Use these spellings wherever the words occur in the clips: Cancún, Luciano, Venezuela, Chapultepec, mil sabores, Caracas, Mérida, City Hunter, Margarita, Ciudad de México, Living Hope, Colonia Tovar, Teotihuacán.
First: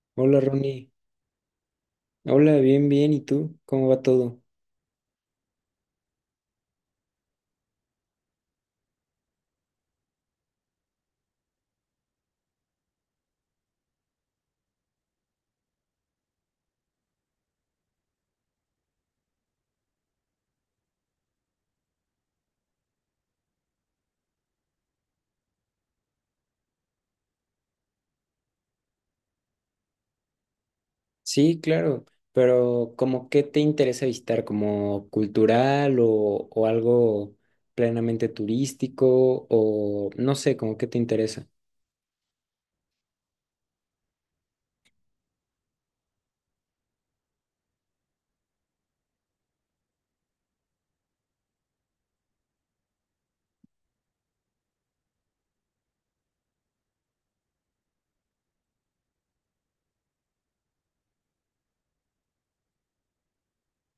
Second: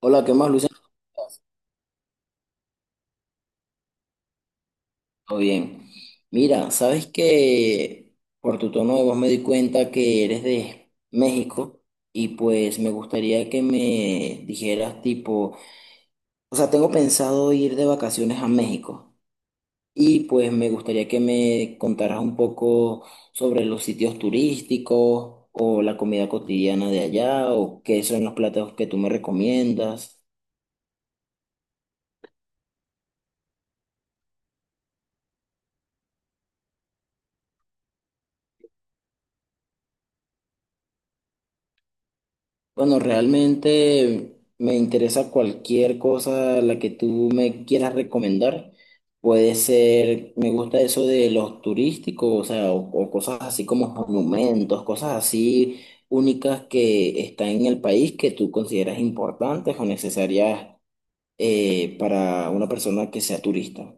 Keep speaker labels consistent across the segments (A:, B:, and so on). A: Hola, ¿qué
B: Hola
A: más, Luciano?
B: Ronnie, hola, bien, bien, ¿y tú? ¿Cómo va todo?
A: Todo bien. Mira, sabes que por tu tono de voz me di cuenta que eres de México y pues me gustaría que me dijeras tipo, o sea, tengo pensado ir de vacaciones a México y pues me gustaría que me contaras un poco sobre los sitios turísticos o la comida cotidiana de allá o qué son los platos que tú me recomiendas.
B: Sí, claro, pero ¿cómo qué te interesa visitar? ¿Como cultural o algo plenamente turístico o no sé, cómo qué te interesa?
A: Bueno, realmente me interesa cualquier cosa la que tú me quieras recomendar. Puede ser, me gusta eso de los turísticos, o sea, o cosas así como monumentos, cosas así únicas que están en el país que tú consideras importantes o necesarias para una persona que sea turista.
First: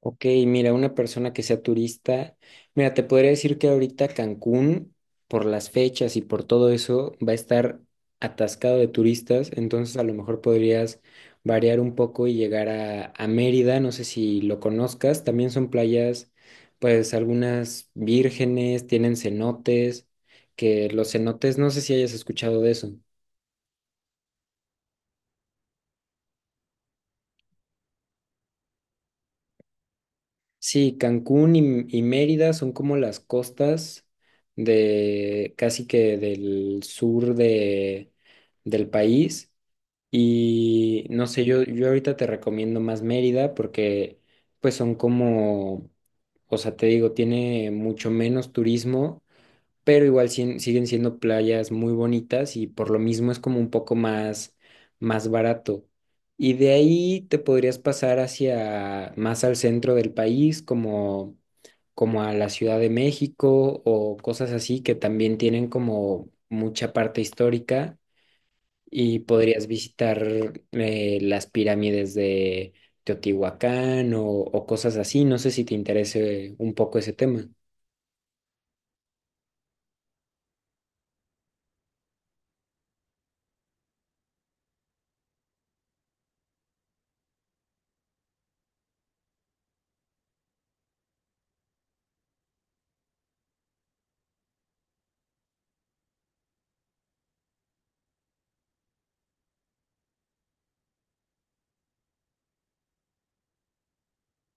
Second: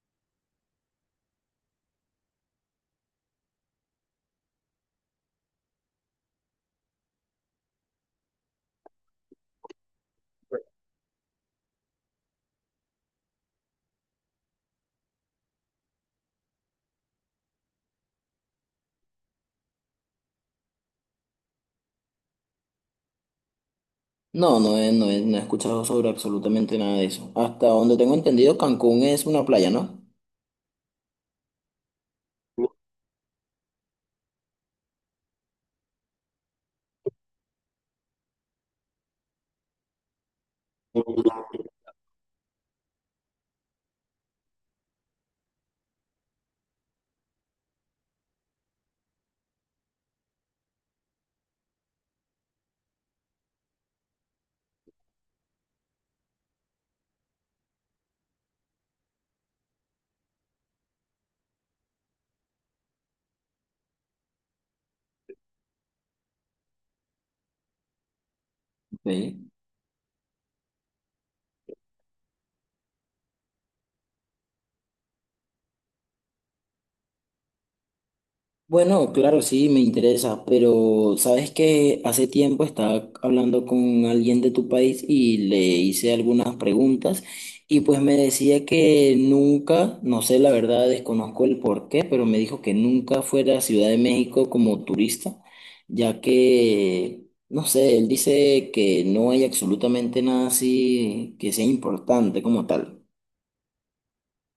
B: Ok, mira, una persona que sea turista, mira, te podría decir que ahorita Cancún, por las fechas y por todo eso, va a estar atascado de turistas, entonces a lo mejor podrías variar un poco y llegar a Mérida, no sé si lo conozcas, también son playas, pues algunas vírgenes, tienen cenotes, que los cenotes, no sé si hayas escuchado de eso.
A: No, no he escuchado sobre absolutamente nada de eso. Hasta donde tengo entendido, Cancún es una playa, ¿no?
B: Sí, Cancún y Mérida son como las costas de casi que del sur de, del país. Y no sé, yo ahorita te recomiendo más Mérida porque pues son como, o sea, te digo, tiene mucho menos turismo pero igual siguen siendo playas muy bonitas y por lo mismo es como un poco más, más barato. Y de ahí te podrías pasar hacia más al centro del país, como, como a la Ciudad de México o cosas así que también tienen como mucha parte histórica y
A: Ok.
B: podrías visitar las pirámides de Teotihuacán o cosas así. No sé si te interese un poco ese tema.
A: Bueno, claro, sí, me interesa, pero sabes que hace tiempo estaba hablando con alguien de tu país y le hice algunas preguntas y pues me decía que nunca, no sé la verdad, desconozco el por qué, pero me dijo que nunca fuera a Ciudad de México como turista, ya que, no sé, él dice que no hay absolutamente nada así que sea importante como tal.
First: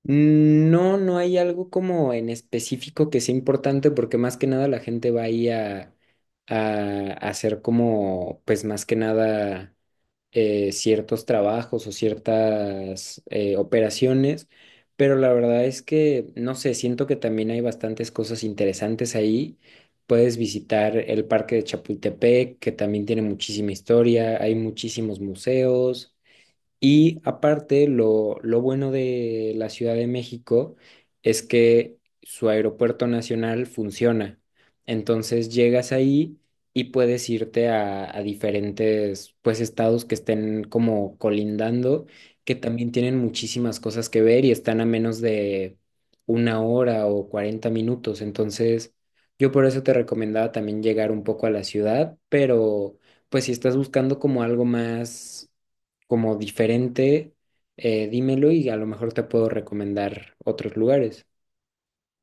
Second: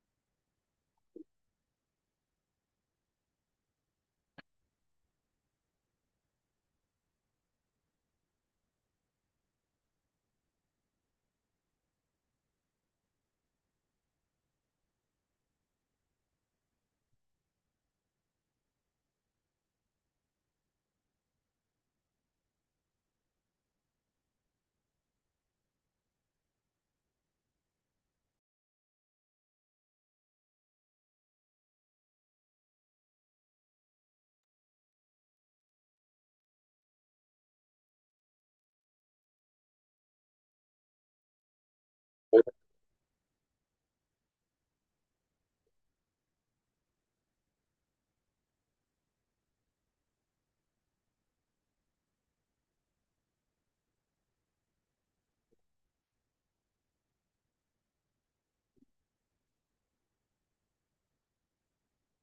B: Mm, no, no hay algo como en específico que sea importante porque más que nada la gente va ahí a hacer como, pues más que nada ciertos trabajos o ciertas operaciones, pero la verdad es que, no sé, siento que también hay bastantes cosas interesantes ahí. Puedes visitar el Parque de Chapultepec, que también tiene muchísima historia, hay muchísimos museos. Y aparte, lo bueno de la Ciudad de México es que su aeropuerto nacional funciona. Entonces llegas ahí y puedes irte a diferentes pues estados que estén como colindando, que también tienen muchísimas cosas que ver y están a menos de una hora o 40 minutos. Entonces, yo por eso te recomendaba también llegar un poco a la ciudad, pero pues si estás buscando como algo más como diferente, dímelo y a lo mejor te puedo recomendar otros lugares.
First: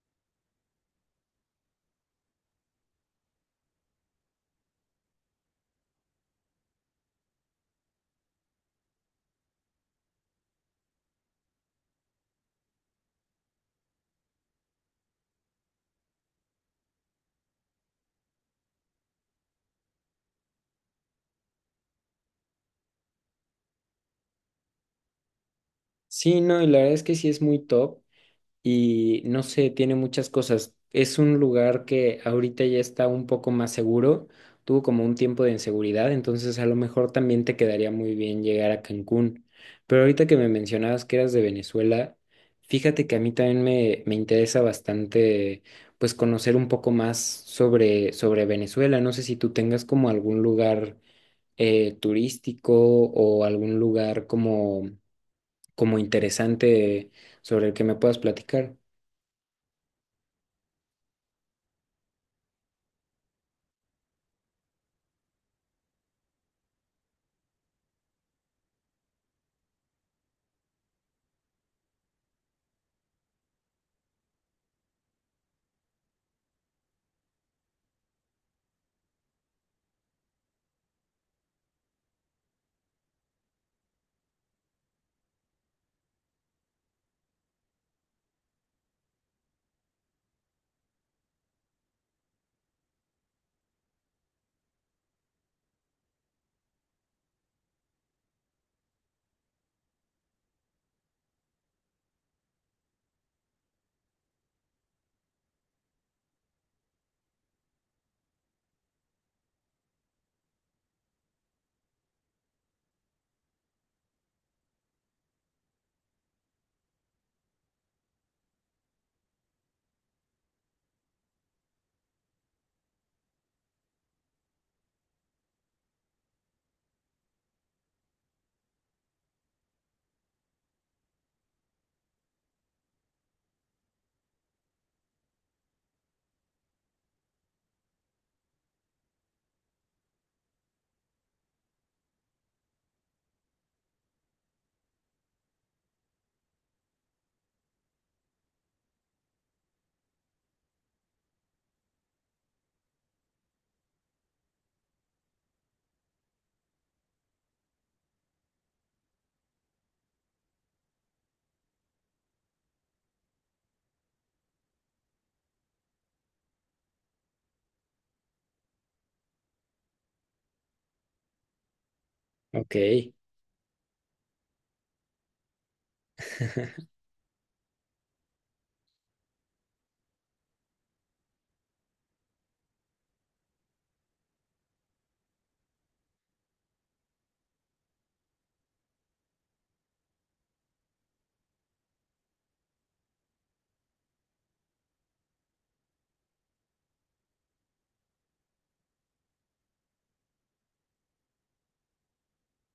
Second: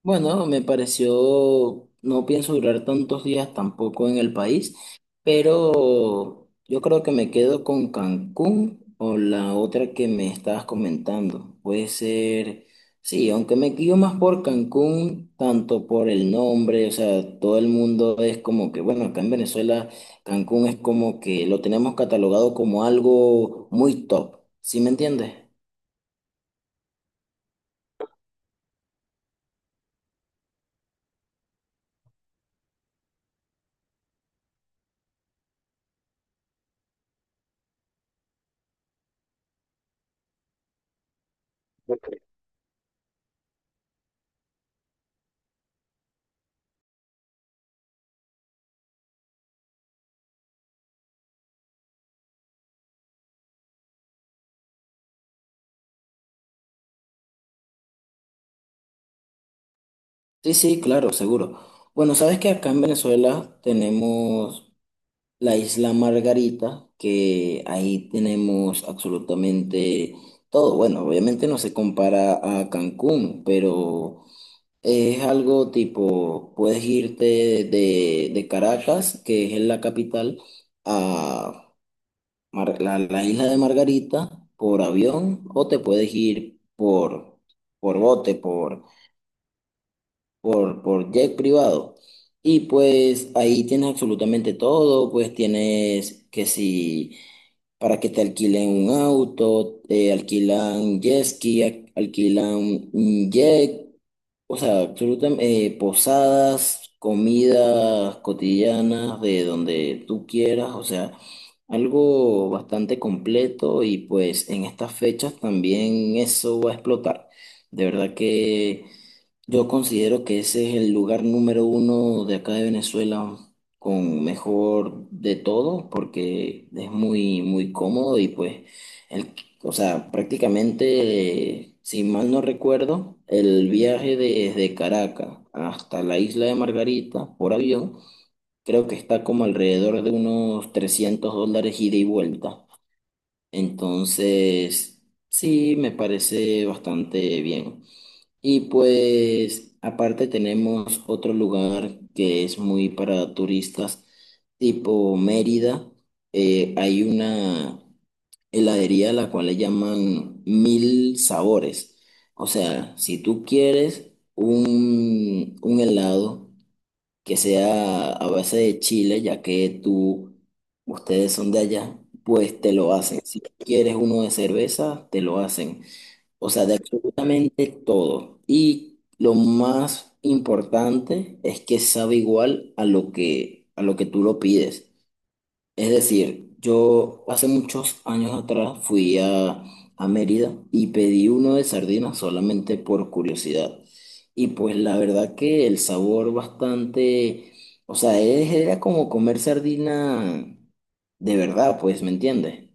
A: Bueno, me pareció, no pienso durar tantos días tampoco en el país, pero yo creo que me quedo con Cancún o la otra que me estabas comentando. Puede ser, sí, aunque me guío más por Cancún, tanto por el nombre, o sea, todo el mundo es como que, bueno, acá en Venezuela Cancún es como que lo tenemos catalogado como algo muy top, ¿sí me entiendes?
B: Sí, no, y la verdad es que sí es muy top. Y no sé, tiene muchas cosas. Es un lugar que ahorita ya está un poco más seguro. Tuvo como un tiempo de inseguridad, entonces a lo mejor también te quedaría muy bien llegar a Cancún. Pero ahorita que me mencionabas que eras de Venezuela, fíjate que a mí también me interesa bastante pues conocer un poco más sobre Venezuela. No sé si tú tengas como algún lugar turístico o algún lugar como, como interesante sobre el que me puedas platicar.
A: Sí, sí, claro, seguro. Bueno, sabes que acá en Venezuela tenemos la isla Margarita, que ahí tenemos absolutamente todo. Bueno, obviamente no se compara a Cancún, pero es algo tipo, puedes irte de Caracas, que es la capital, a la isla de Margarita por avión, o te puedes ir por bote, por jet privado. Y pues ahí tienes absolutamente todo, pues tienes que si para que te alquilen un auto, alquilan jet ski, alquilan un jet, o sea, absolutamente, posadas, comidas cotidianas de donde tú quieras, o sea, algo bastante completo y pues en estas fechas también eso va a explotar. De verdad que yo considero que ese es el lugar número uno de acá de Venezuela con mejor de todo porque es muy, muy cómodo y pues el o sea, prácticamente, si mal no recuerdo, el viaje desde Caracas hasta la isla de Margarita por avión, creo que está como alrededor de unos $300 ida y vuelta. Entonces, sí, me parece bastante bien. Y pues, aparte tenemos otro lugar que es muy para turistas, tipo Mérida. Hay una heladería la cual le llaman mil sabores. O sea, si tú quieres un helado que sea a base de chile, ya que tú, ustedes son de allá, pues te lo
B: Ok.
A: hacen. Si quieres uno de cerveza, te lo hacen. O sea, de absolutamente todo. Y lo más importante es que sabe igual a lo que tú lo pides. Es decir, yo hace muchos años atrás fui a Mérida y pedí uno de sardinas solamente por curiosidad. Y pues la verdad que el sabor bastante, o sea, era como comer sardina de verdad, pues, ¿me entiendes?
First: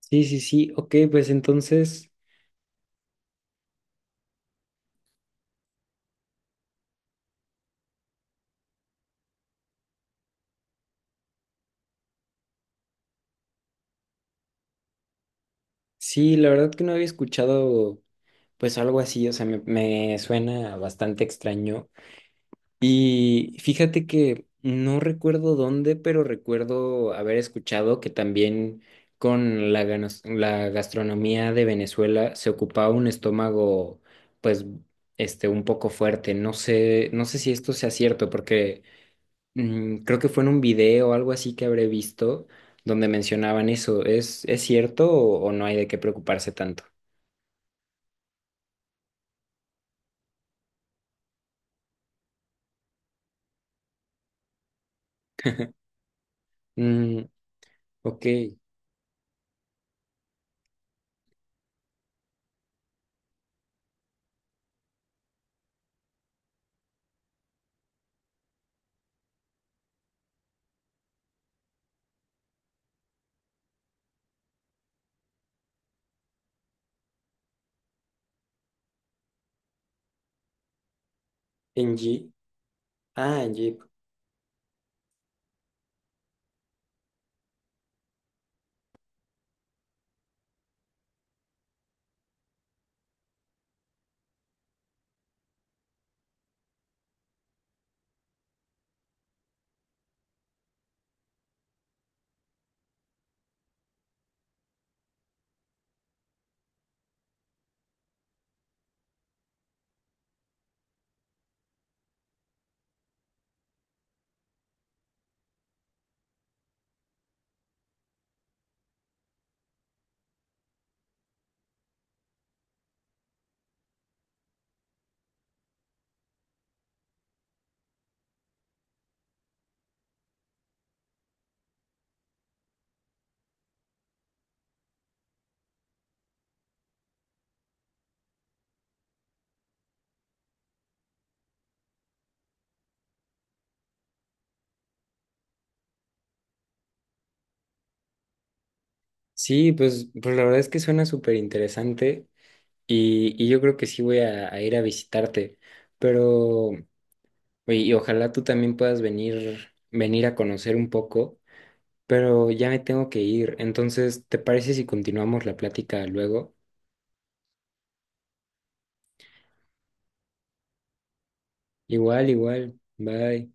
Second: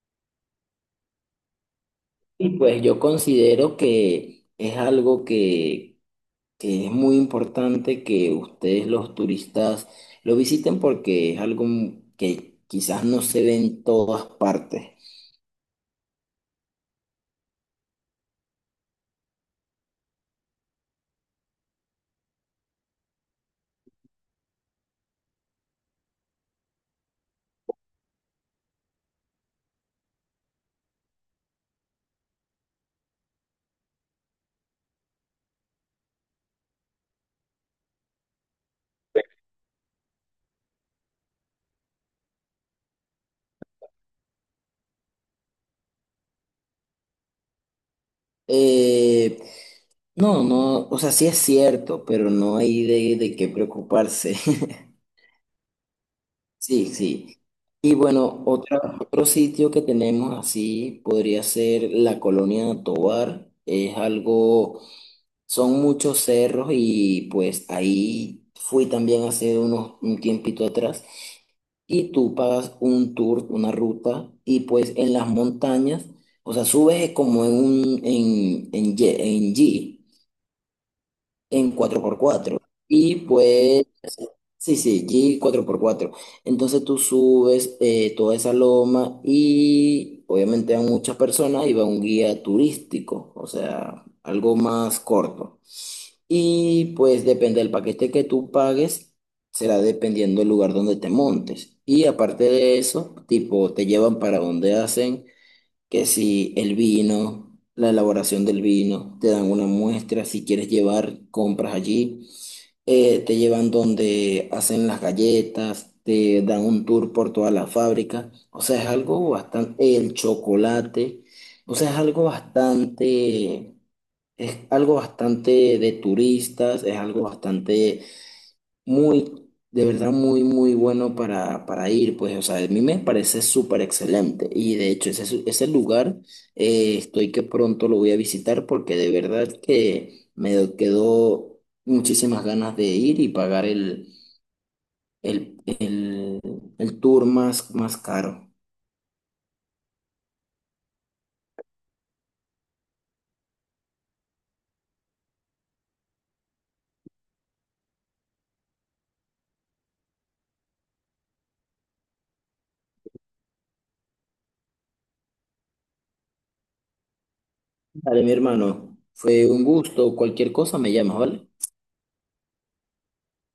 B: Sí, sí, sí. Ok, pues entonces,
A: Y pues yo considero que es algo que es muy importante que ustedes los turistas lo visiten porque es algo que quizás no se ve en todas partes.
B: sí, la verdad que no había escuchado pues algo así, o sea, me suena bastante extraño. Y fíjate que no recuerdo dónde, pero recuerdo haber escuchado que también con la, la gastronomía de Venezuela se ocupaba un estómago pues este un poco fuerte. No sé, no sé si esto sea cierto, porque mm, creo que fue en un video o algo así que habré visto donde mencionaban eso. Es cierto o no hay de qué preocuparse tanto?
A: Eh, no, no, o sea, sí es cierto, pero no hay de qué preocuparse. Sí,
B: Mm,
A: sí. Y
B: ok.
A: bueno, otro sitio que tenemos así podría ser la Colonia Tovar. Es algo, son muchos cerros y pues ahí fui también hace un tiempito atrás y tú pagas un tour, una ruta y pues en las montañas, o sea, subes como en un, en, ye- en G. en
B: En
A: cuatro por
B: Jeep.
A: cuatro. Y
B: Ah, en Jeep.
A: pues, sí, sí, Jeep cuatro por cuatro. Entonces tú subes toda esa loma y obviamente a muchas personas y va un guía turístico, o sea, algo más corto. Y pues depende del paquete que tú pagues, será dependiendo del lugar donde te montes. Y aparte de eso, tipo, te llevan para donde hacen, que si el vino, la elaboración del vino, te dan una muestra, si quieres llevar, compras allí te llevan donde hacen las galletas, te dan un tour por toda la fábrica, o sea, es algo bastante, el chocolate, o sea, es algo bastante de turistas, es algo bastante muy, de verdad, muy, muy bueno para, ir, pues, o sea, a mí me parece súper excelente. Y de hecho, ese lugar, estoy que pronto lo voy a visitar porque de verdad que me quedó muchísimas ganas de ir y pagar el, el, el tour más, más caro.
B: Sí, pues, pues la verdad es que suena súper interesante y yo creo que sí voy a ir a visitarte. Pero, y ojalá tú también puedas venir, venir a conocer un poco, pero ya me tengo que ir. Entonces, ¿te parece si continuamos la plática luego?
A: Vale, mi hermano, fue un gusto. Cualquier cosa me llamas, ¿vale?
B: Igual, igual. Bye.